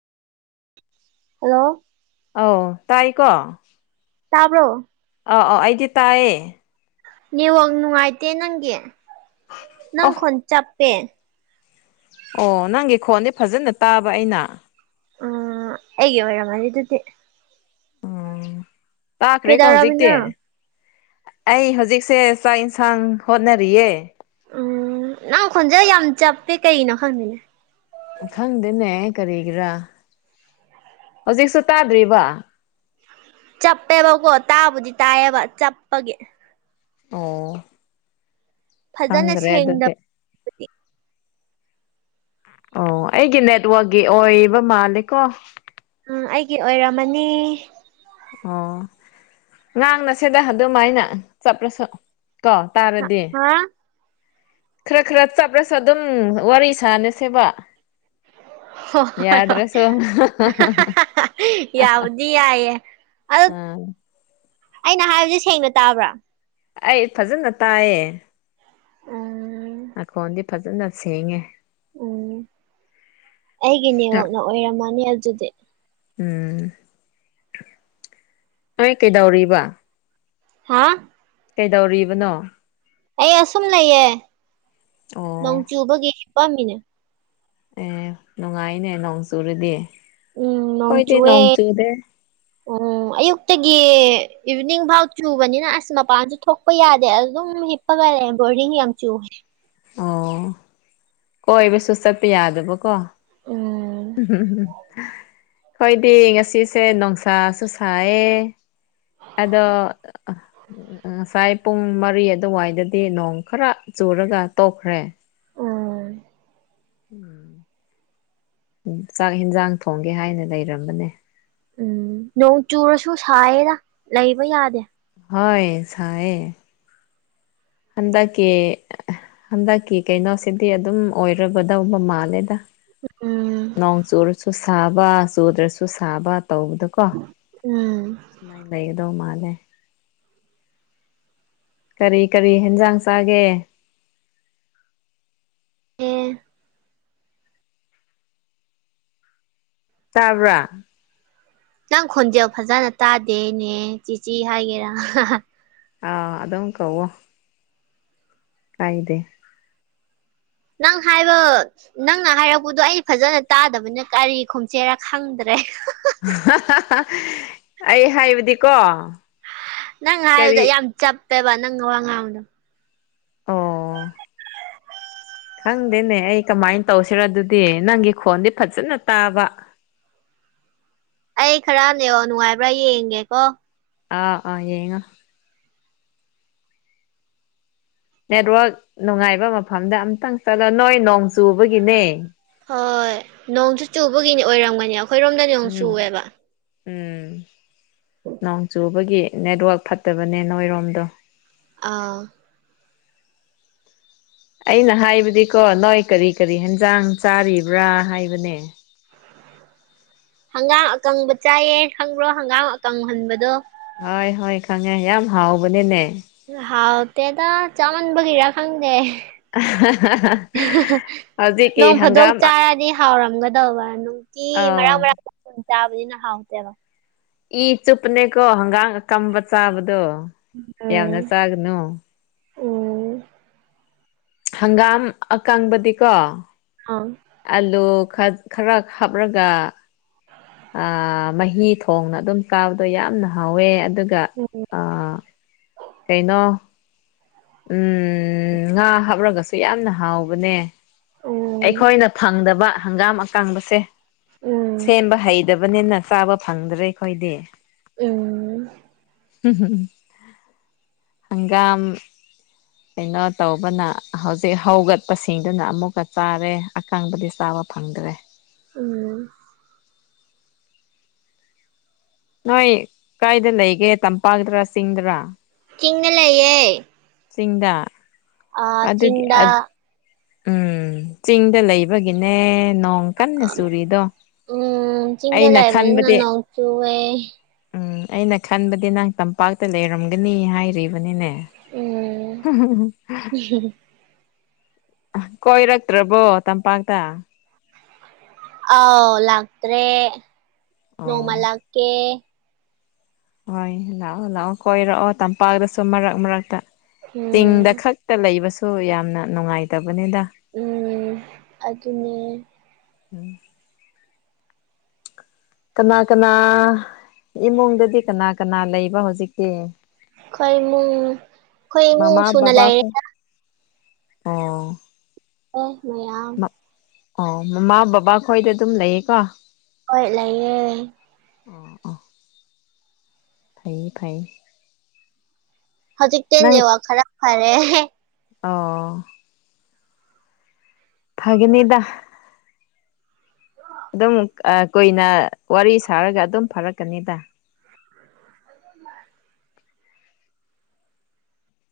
hello ꯑ ꯇꯥꯏꯀꯣ ꯇꯥꯕꯔꯣ ꯑꯥ ꯑꯥ ꯑꯩꯗꯤ ꯇꯥꯏꯌꯦ ꯅꯦꯠꯋꯥꯛ ꯅꯨꯡꯉꯥꯏꯇꯦ ꯅꯪꯒꯤ ꯅꯪ ꯑꯣ ꯈꯣꯟ ꯆꯞꯄꯦ ꯑꯣ ꯅꯪꯒꯤ ꯈꯣꯟꯗꯤ ꯐꯖꯅ ꯇꯥꯕ ꯑꯩꯅ ꯎꯝ ꯑꯩꯒꯤ ꯑꯣꯢꯔꯝꯅꯤ ꯑꯗꯨꯗꯤ ꯎꯝ ꯇꯥꯛꯈ꯭ꯔꯦꯀꯣ ꯍꯧꯖꯤꯛꯇꯤ ꯀꯩꯗꯧꯔꯝꯃꯤꯅꯣ ꯑꯩ ꯍꯧꯖꯤꯛꯁꯦ ꯆꯥꯛ ꯏꯟꯁꯥꯡ ꯍꯣꯠꯅꯔꯤꯌꯦ ꯎꯝ ꯅꯪ ꯈꯣꯟꯖꯦꯜ ꯌꯥꯝ ꯆꯞꯄꯦ ꯀꯩꯅꯣ ꯈꯪꯗꯦꯅꯦ ꯈꯪꯗꯦꯅꯦ ꯀꯔꯤꯒꯤꯔꯥ ꯍꯧꯖꯤꯛꯁꯨ ꯇꯥꯗ꯭ꯔꯤꯕ ꯆꯞꯄꯦꯕꯀꯣ ꯇꯥꯕꯨꯗꯤ ꯇꯥꯏꯌꯦꯕ ꯆꯞꯄꯒꯤ ꯑꯣ ꯐꯖꯅ ꯈꯪꯗ꯭ꯔꯦ ꯑꯗꯨꯗꯤ ꯁꯦꯡꯗꯕꯒꯤ ꯑꯣ ꯑꯩꯒꯤ ꯅꯦꯠꯋꯥꯛꯛꯀꯤ ꯑꯣꯏꯕ ꯃꯥꯜꯂꯦꯀꯣ ꯎꯝ ꯑꯩꯒꯤ ꯑꯣꯏꯔꯝꯃꯅꯤ ꯑꯣ ꯉꯥꯡꯅ ꯁꯤꯗ ꯑꯗꯨꯝꯥꯏꯅ ꯆꯠꯂꯁꯨ ꯀꯣ ꯍꯥ ꯇꯥꯔꯗꯤ ꯍꯣ ꯈꯔ ꯈꯔ ꯆꯞꯂꯁꯨ ꯑꯗꯨꯝ ꯋꯥꯔꯤ ꯁꯥꯅꯁꯦꯕ ꯍꯣꯢ ꯌꯥꯕꯨꯗꯤ ꯌꯥꯢꯌꯦ ꯑꯗꯣ ꯑꯥ ꯑꯩꯅ ꯍꯥꯏꯕꯁꯦ ꯁꯦꯡꯅ ꯇꯥꯕ꯭ꯔꯥ ꯑꯩ ꯐꯖꯅ ꯇꯥꯏꯌꯦ ꯎꯝ ꯅꯈꯣꯟꯗꯤ ꯐꯖꯅ ꯁꯦꯡꯉꯦ ꯎꯝ ꯑꯩꯒꯤ ꯅꯦꯋꯥꯛꯅ ꯑꯣꯏꯔꯝꯃꯅꯤ ꯑꯗꯨꯗꯤ ꯎꯝ ꯍꯣꯏ ꯀꯩꯗꯧꯔꯤꯕ ꯍꯥ ꯀꯩꯗꯧꯔꯤꯕꯅꯣ ꯑꯩ ꯑꯁꯨꯝ ꯂꯩꯌꯦꯦ ꯑꯣ ꯅꯣꯡ ꯆꯨꯕꯒꯤ ꯍꯤꯄꯝꯃꯤꯅꯦ ꯑꯦ ꯅꯨꯡꯉꯥꯏꯅꯦ ꯅꯣꯡ ꯆꯨꯨꯔꯗꯤ ꯎꯝ ꯅꯣꯡ ꯆꯨꯋꯦ ꯑꯣ ꯑꯌꯨꯛꯇꯒꯤ ꯏꯚꯤꯅꯤꯡ ꯐꯥꯎ ꯆꯨꯕꯅꯤꯅ ꯑꯁ ꯃꯄꯥꯟꯁꯨ ꯊꯣꯛ ꯍꯤꯞꯄ ꯌꯥꯗꯦ ꯑꯗꯨ ꯑꯗꯨꯝ ꯍꯤꯞꯄꯒꯂꯦ ꯕꯣꯔꯗꯤꯡ ꯌꯥꯝ ꯆꯨꯦ ꯑꯣ ꯀꯣꯏꯕꯁꯨ ꯆꯠꯄ ꯌꯥꯗꯕꯀꯣ ꯎꯝ ꯎ ꯑꯩꯈꯣꯏꯗꯤ ꯉꯁꯤꯁꯦ ꯅꯨꯡꯁꯥꯁꯨ ꯁꯥꯏꯌꯦ ꯑꯗꯣ ꯉꯁꯥꯏ ꯄꯨꯡ ꯃꯔꯤ ꯑꯗꯨꯋꯥꯏꯗꯗꯤ ꯅꯣꯡ ꯈꯔ ꯆꯨꯔꯒ ꯇꯣꯛꯈ꯭ꯔꯦ ꯎꯝ ꯎꯝ ꯆꯥꯛ ꯌꯦꯟꯖꯥꯡ ꯊꯣꯡꯒꯦ ꯍꯥꯏꯅ ꯂꯩꯔꯝꯕꯅꯦ ꯎꯝ ꯅꯣꯡ ꯆꯨꯔꯁꯨ ꯁꯥꯏꯌꯦꯗ ꯂꯩꯕ ꯌꯥꯗꯦ ꯍꯣꯢ ꯁꯥꯏꯌꯦ ꯍꯟꯗꯛꯀꯤ ꯍꯟꯗꯛꯀꯤ ꯀꯩꯅꯣꯁꯤꯗꯤ ꯑꯗꯨꯝ ꯑꯣꯏꯔꯒꯗꯧꯕ ꯃꯥꯜꯂꯦꯗ ꯎꯝ ꯅꯣꯡ ꯆꯨꯔꯁꯨ ꯁꯥꯕ ꯆꯨꯗ꯭ꯔꯁꯨ ꯁꯥꯕ ꯇꯧꯕꯗꯀꯣ ꯎꯝ ꯁꯨꯃꯥꯏꯅ ꯂꯩꯒꯗꯧ ꯃꯥꯜꯂꯦ ꯀꯔꯤ ꯀꯔꯤ ꯍꯦꯟꯖꯥꯡ ꯆꯥꯒꯦ ꯑꯦ ꯇꯥꯕ꯭ꯔꯥ ꯅꯪ ꯈꯨꯟꯖꯦꯜ ꯐꯖꯅ ꯇꯥꯗꯦꯅꯦ ꯆꯤꯆꯤ ꯍꯥꯏꯒꯦꯔꯥ ꯑꯥ ꯑ ꯑꯗꯨꯣ ꯀꯋꯣ ꯀꯥꯏꯗꯦ ꯅꯪ ꯍꯥꯏꯕ ꯅꯪꯅ ꯍꯥꯏꯔꯛꯄꯗꯣ ꯑꯩ ꯐꯖꯅ ꯇꯥꯗꯕꯅ ꯀꯔꯤ ꯈꯨꯝꯆꯦꯔꯥ ꯈꯪꯗ꯭ꯔꯦ ꯑꯩ ꯍꯥꯏꯕꯗꯤꯀꯣ ꯅꯪ ꯍꯥꯏꯕꯗꯣ ꯀꯔꯤ ꯌꯥꯝ ꯆꯞꯄꯦꯕ ꯅꯪ ꯋꯥꯉꯥꯡꯗꯣ ꯑꯣ ꯈꯪꯗꯦꯅꯦ ꯑꯩ ꯀꯃꯥꯏꯅ ꯇꯧꯁꯤꯔꯣ ꯑꯗꯨꯗꯤ ꯅꯪꯒꯤ ꯈꯣꯟꯗꯤ ꯐꯖꯅ ꯇꯥꯕ ꯑꯩ ꯈꯔ ꯅꯦꯠꯋꯥꯛ ꯅꯨꯉꯥꯏꯕ꯭ꯔꯥ ꯌꯦꯡꯒꯦꯀꯣ ꯑꯥ ꯑꯥ ꯌꯦꯡꯉꯣ ꯅꯦꯠꯋꯥꯔꯛ ꯅꯨꯡꯉꯥꯏꯕ ꯃꯐꯝꯗ ꯑꯝꯇꯪ ꯆꯠꯂꯣ ꯅꯣꯏ ꯅꯣꯡ ꯆꯨꯕꯒꯤꯅꯦ ꯍꯣꯏ ꯅꯣꯡꯁꯨ ꯆꯨꯕꯒꯤꯅꯤ ꯑꯣꯏꯔꯝꯒꯅꯤ ꯑꯩꯈꯣꯏꯔꯣꯝꯗꯤ ꯅꯣꯡ ꯎꯝ ꯆꯨꯌꯦꯕ ꯎꯝ ꯅꯣꯡ ꯆꯨꯕꯒꯤ ꯅꯦꯠꯋꯥꯛ ꯐꯠꯇꯕꯅꯦ ꯅꯣꯏꯔꯣꯝꯗꯣ ꯑꯥ ꯑꯩꯅ ꯍꯥꯏꯕꯗꯤꯀꯣ ꯅꯣꯏ ꯀꯔꯤ ꯀꯔꯤ ꯍꯦꯟꯖꯥꯡ ꯆꯥꯔꯤꯕ꯭ꯔꯥ ꯍꯥꯏꯕꯅꯦ ꯍꯪꯒꯥꯝ ꯑꯀꯪꯕ ꯆꯥꯏꯌꯦ ꯈꯪꯕ꯭ꯔꯣ ꯍꯪꯒꯥꯝ ꯑꯀꯪꯍꯟꯕꯗꯣ ꯍꯣꯏ ꯍꯣꯏ ꯈꯪꯉꯦ ꯌꯥꯝ ꯍꯥꯎꯕꯅꯤꯅꯦ ꯍꯥꯎ ꯇꯦꯗ ꯆꯥꯃꯟꯕꯒꯤꯔ ꯈꯪꯗꯦ ꯑ ꯍ ꯍ ꯍ ꯅꯣꯡ ꯐꯥꯗꯣꯛ ꯆꯥꯔꯗꯤ ꯍꯥꯎꯔꯝꯒꯗꯧꯕ ꯅꯨꯡꯇꯤ ꯃꯔꯥꯛ ꯑꯥꯎ ꯃꯔꯥꯛ ꯄꯨꯡ ꯆꯥꯕꯅꯤꯅ ꯍꯥꯎꯇꯦꯕ ꯏ ꯆꯨꯞꯄꯅꯦꯀꯣ ꯍꯒꯥꯥꯡ ꯑꯀꯝꯕ ꯆꯥꯕꯗꯣ ꯎ ꯌꯥꯎꯅ ꯆꯒꯅꯣ ꯍꯪꯒꯥꯝ ꯑꯀꯪꯕꯗꯤꯀꯣ ꯍꯥꯎ ꯑꯂꯨ ꯈꯠ ꯈꯔ ꯍꯥꯞꯔꯒ [unintelligible] ꯑ ꯃꯍꯤ ꯊꯣꯡꯅ ꯑꯗꯨꯝ ꯀꯥꯕꯗꯣ ꯌꯥꯝꯅ ꯍꯥꯎꯋꯦ ꯑꯗꯨꯒ ꯎꯝ ꯑ ꯀꯩꯅꯣ ꯎꯝ ꯉꯥ ꯍꯥꯞꯔꯒꯁꯨ ꯌꯥꯝꯅ ꯍꯥꯎꯕꯅꯦ ꯎꯝ ꯑꯩꯈꯣꯏꯅ ꯐꯪꯗꯕ ꯍꯪꯒꯥꯝ ꯑꯀꯥꯡꯕꯁꯦ ꯎꯝ ꯁꯦꯝꯕ ꯍꯩꯗꯞ ꯕꯅꯤꯅ ꯆꯥꯕ ꯐꯪꯗ꯭ꯔꯦ ꯑꯩꯈꯣꯏꯗꯤ ꯎꯝ ꯍꯝ ꯍꯝ ꯍꯪꯒꯥꯥꯝ ꯀꯩꯅꯣ ꯇꯧꯕꯅ ꯍꯧꯖꯤꯛ ꯍꯧꯒꯠꯄꯁꯤꯡꯗꯨꯅ ꯑꯃꯨꯛꯀ ꯆꯥꯔꯦ ꯑꯀꯥꯡꯕꯗꯤ ꯆꯥꯕ ꯐꯪꯗ꯭ꯔꯦ ꯎꯝ ꯅꯣꯏ ꯀꯥꯏꯗ ꯂꯩꯒꯦ ꯇꯝꯄꯥꯛꯗꯔꯥ ꯆꯤꯡꯗꯔꯥ ꯆꯤꯡꯅ ꯂꯩꯌꯦ ꯆꯤꯡꯗ ꯑ ꯑꯗꯨꯒꯤ ꯆꯤꯡꯗ ꯎꯝ ꯆꯤꯡꯗ ꯂꯩꯕꯒꯤꯅꯦ ꯅꯣꯡ ꯀꯟꯅ ꯆꯨꯔꯤꯗꯣ ꯎꯝ ꯆꯤꯡꯤꯡꯗꯦ ꯑꯩꯅ ꯂꯌꯕ ꯈꯟꯕꯗꯤ ꯅꯅꯍꯧꯆꯨ ꯑꯦ ꯎꯝ ꯑꯩꯅ ꯈꯟꯕꯗꯤ ꯅꯍ ꯇꯝꯄꯥꯛꯇ ꯂꯩꯔꯝꯒꯅꯤ ꯍꯥꯏꯔꯤꯕꯅꯤꯅꯦ ꯍꯨꯝ ꯍꯨꯝ ꯍꯨꯝ ꯍꯨꯝ ꯍꯨꯝ ꯍꯨꯝ ꯀꯣꯏꯔꯛꯇ꯭ꯔꯕꯣ ꯇꯝꯄꯥꯛꯇ ꯑꯥꯎ ꯂꯥꯛꯇ꯭ꯔꯦ ꯑꯣ ꯅꯣꯡꯃ ꯂꯀꯦ ꯍꯣꯏ ꯂꯥꯛꯑꯣ ꯂꯥꯛꯑꯣ ꯀꯣꯏꯔꯛꯑꯣ ꯇꯝꯄꯥꯛꯇꯁꯨ ꯃꯔꯛ ꯃꯔꯛꯇ ꯎꯝ ꯆꯤꯡꯗ ꯈꯛ ꯇ ꯂꯩꯕꯁꯨ ꯌꯥꯝꯅ ꯅꯨꯡꯉꯥꯏꯇꯕꯅꯤꯗ ꯎꯝ ꯑꯗꯨꯅꯦ [inaudible] ꯀꯅꯥ ꯀꯅꯥ ꯏꯃꯨꯡꯗꯗꯤ ꯀꯅꯥ ꯀꯅꯥ ꯂꯩꯕ ꯍꯧꯖꯤꯛꯇꯤ ꯈꯣꯏ ꯃꯤ ꯈꯣꯏ ꯃꯤ ꯏꯃꯨꯡ ꯃꯃꯥ ꯁꯨꯅ ꯂꯩꯔꯤꯗ ꯑꫭ ꯑꯦ ꯃꯌꯥꯝ ꯑꯣ ꯃꯃꯥ ꯕꯕꯥ ꯈꯣꯏꯗ ꯑꯗꯨꯝ ꯂꯩꯌꯦꯀꯣ ꯍꯣꯏ ꯂꯩꯌꯦ ꯐꯩꯏ ꯐꯩ ꯍꯧꯖꯤꯛꯇ ꯅꯪ ꯅꯦꯋꯥꯛ ꯈꯔ ꯐꯔꯦ ꯍꯦ ꯑꯣ ꯐꯒꯅꯤꯗ ꯑꯗꯨꯝ ꯀꯨꯏꯅ ꯋꯥꯔꯤ ꯁꯥꯔꯒ ꯑꯗꯨꯝ ꯐꯥꯔꯛꯀꯅꯤꯗ [unintelligible]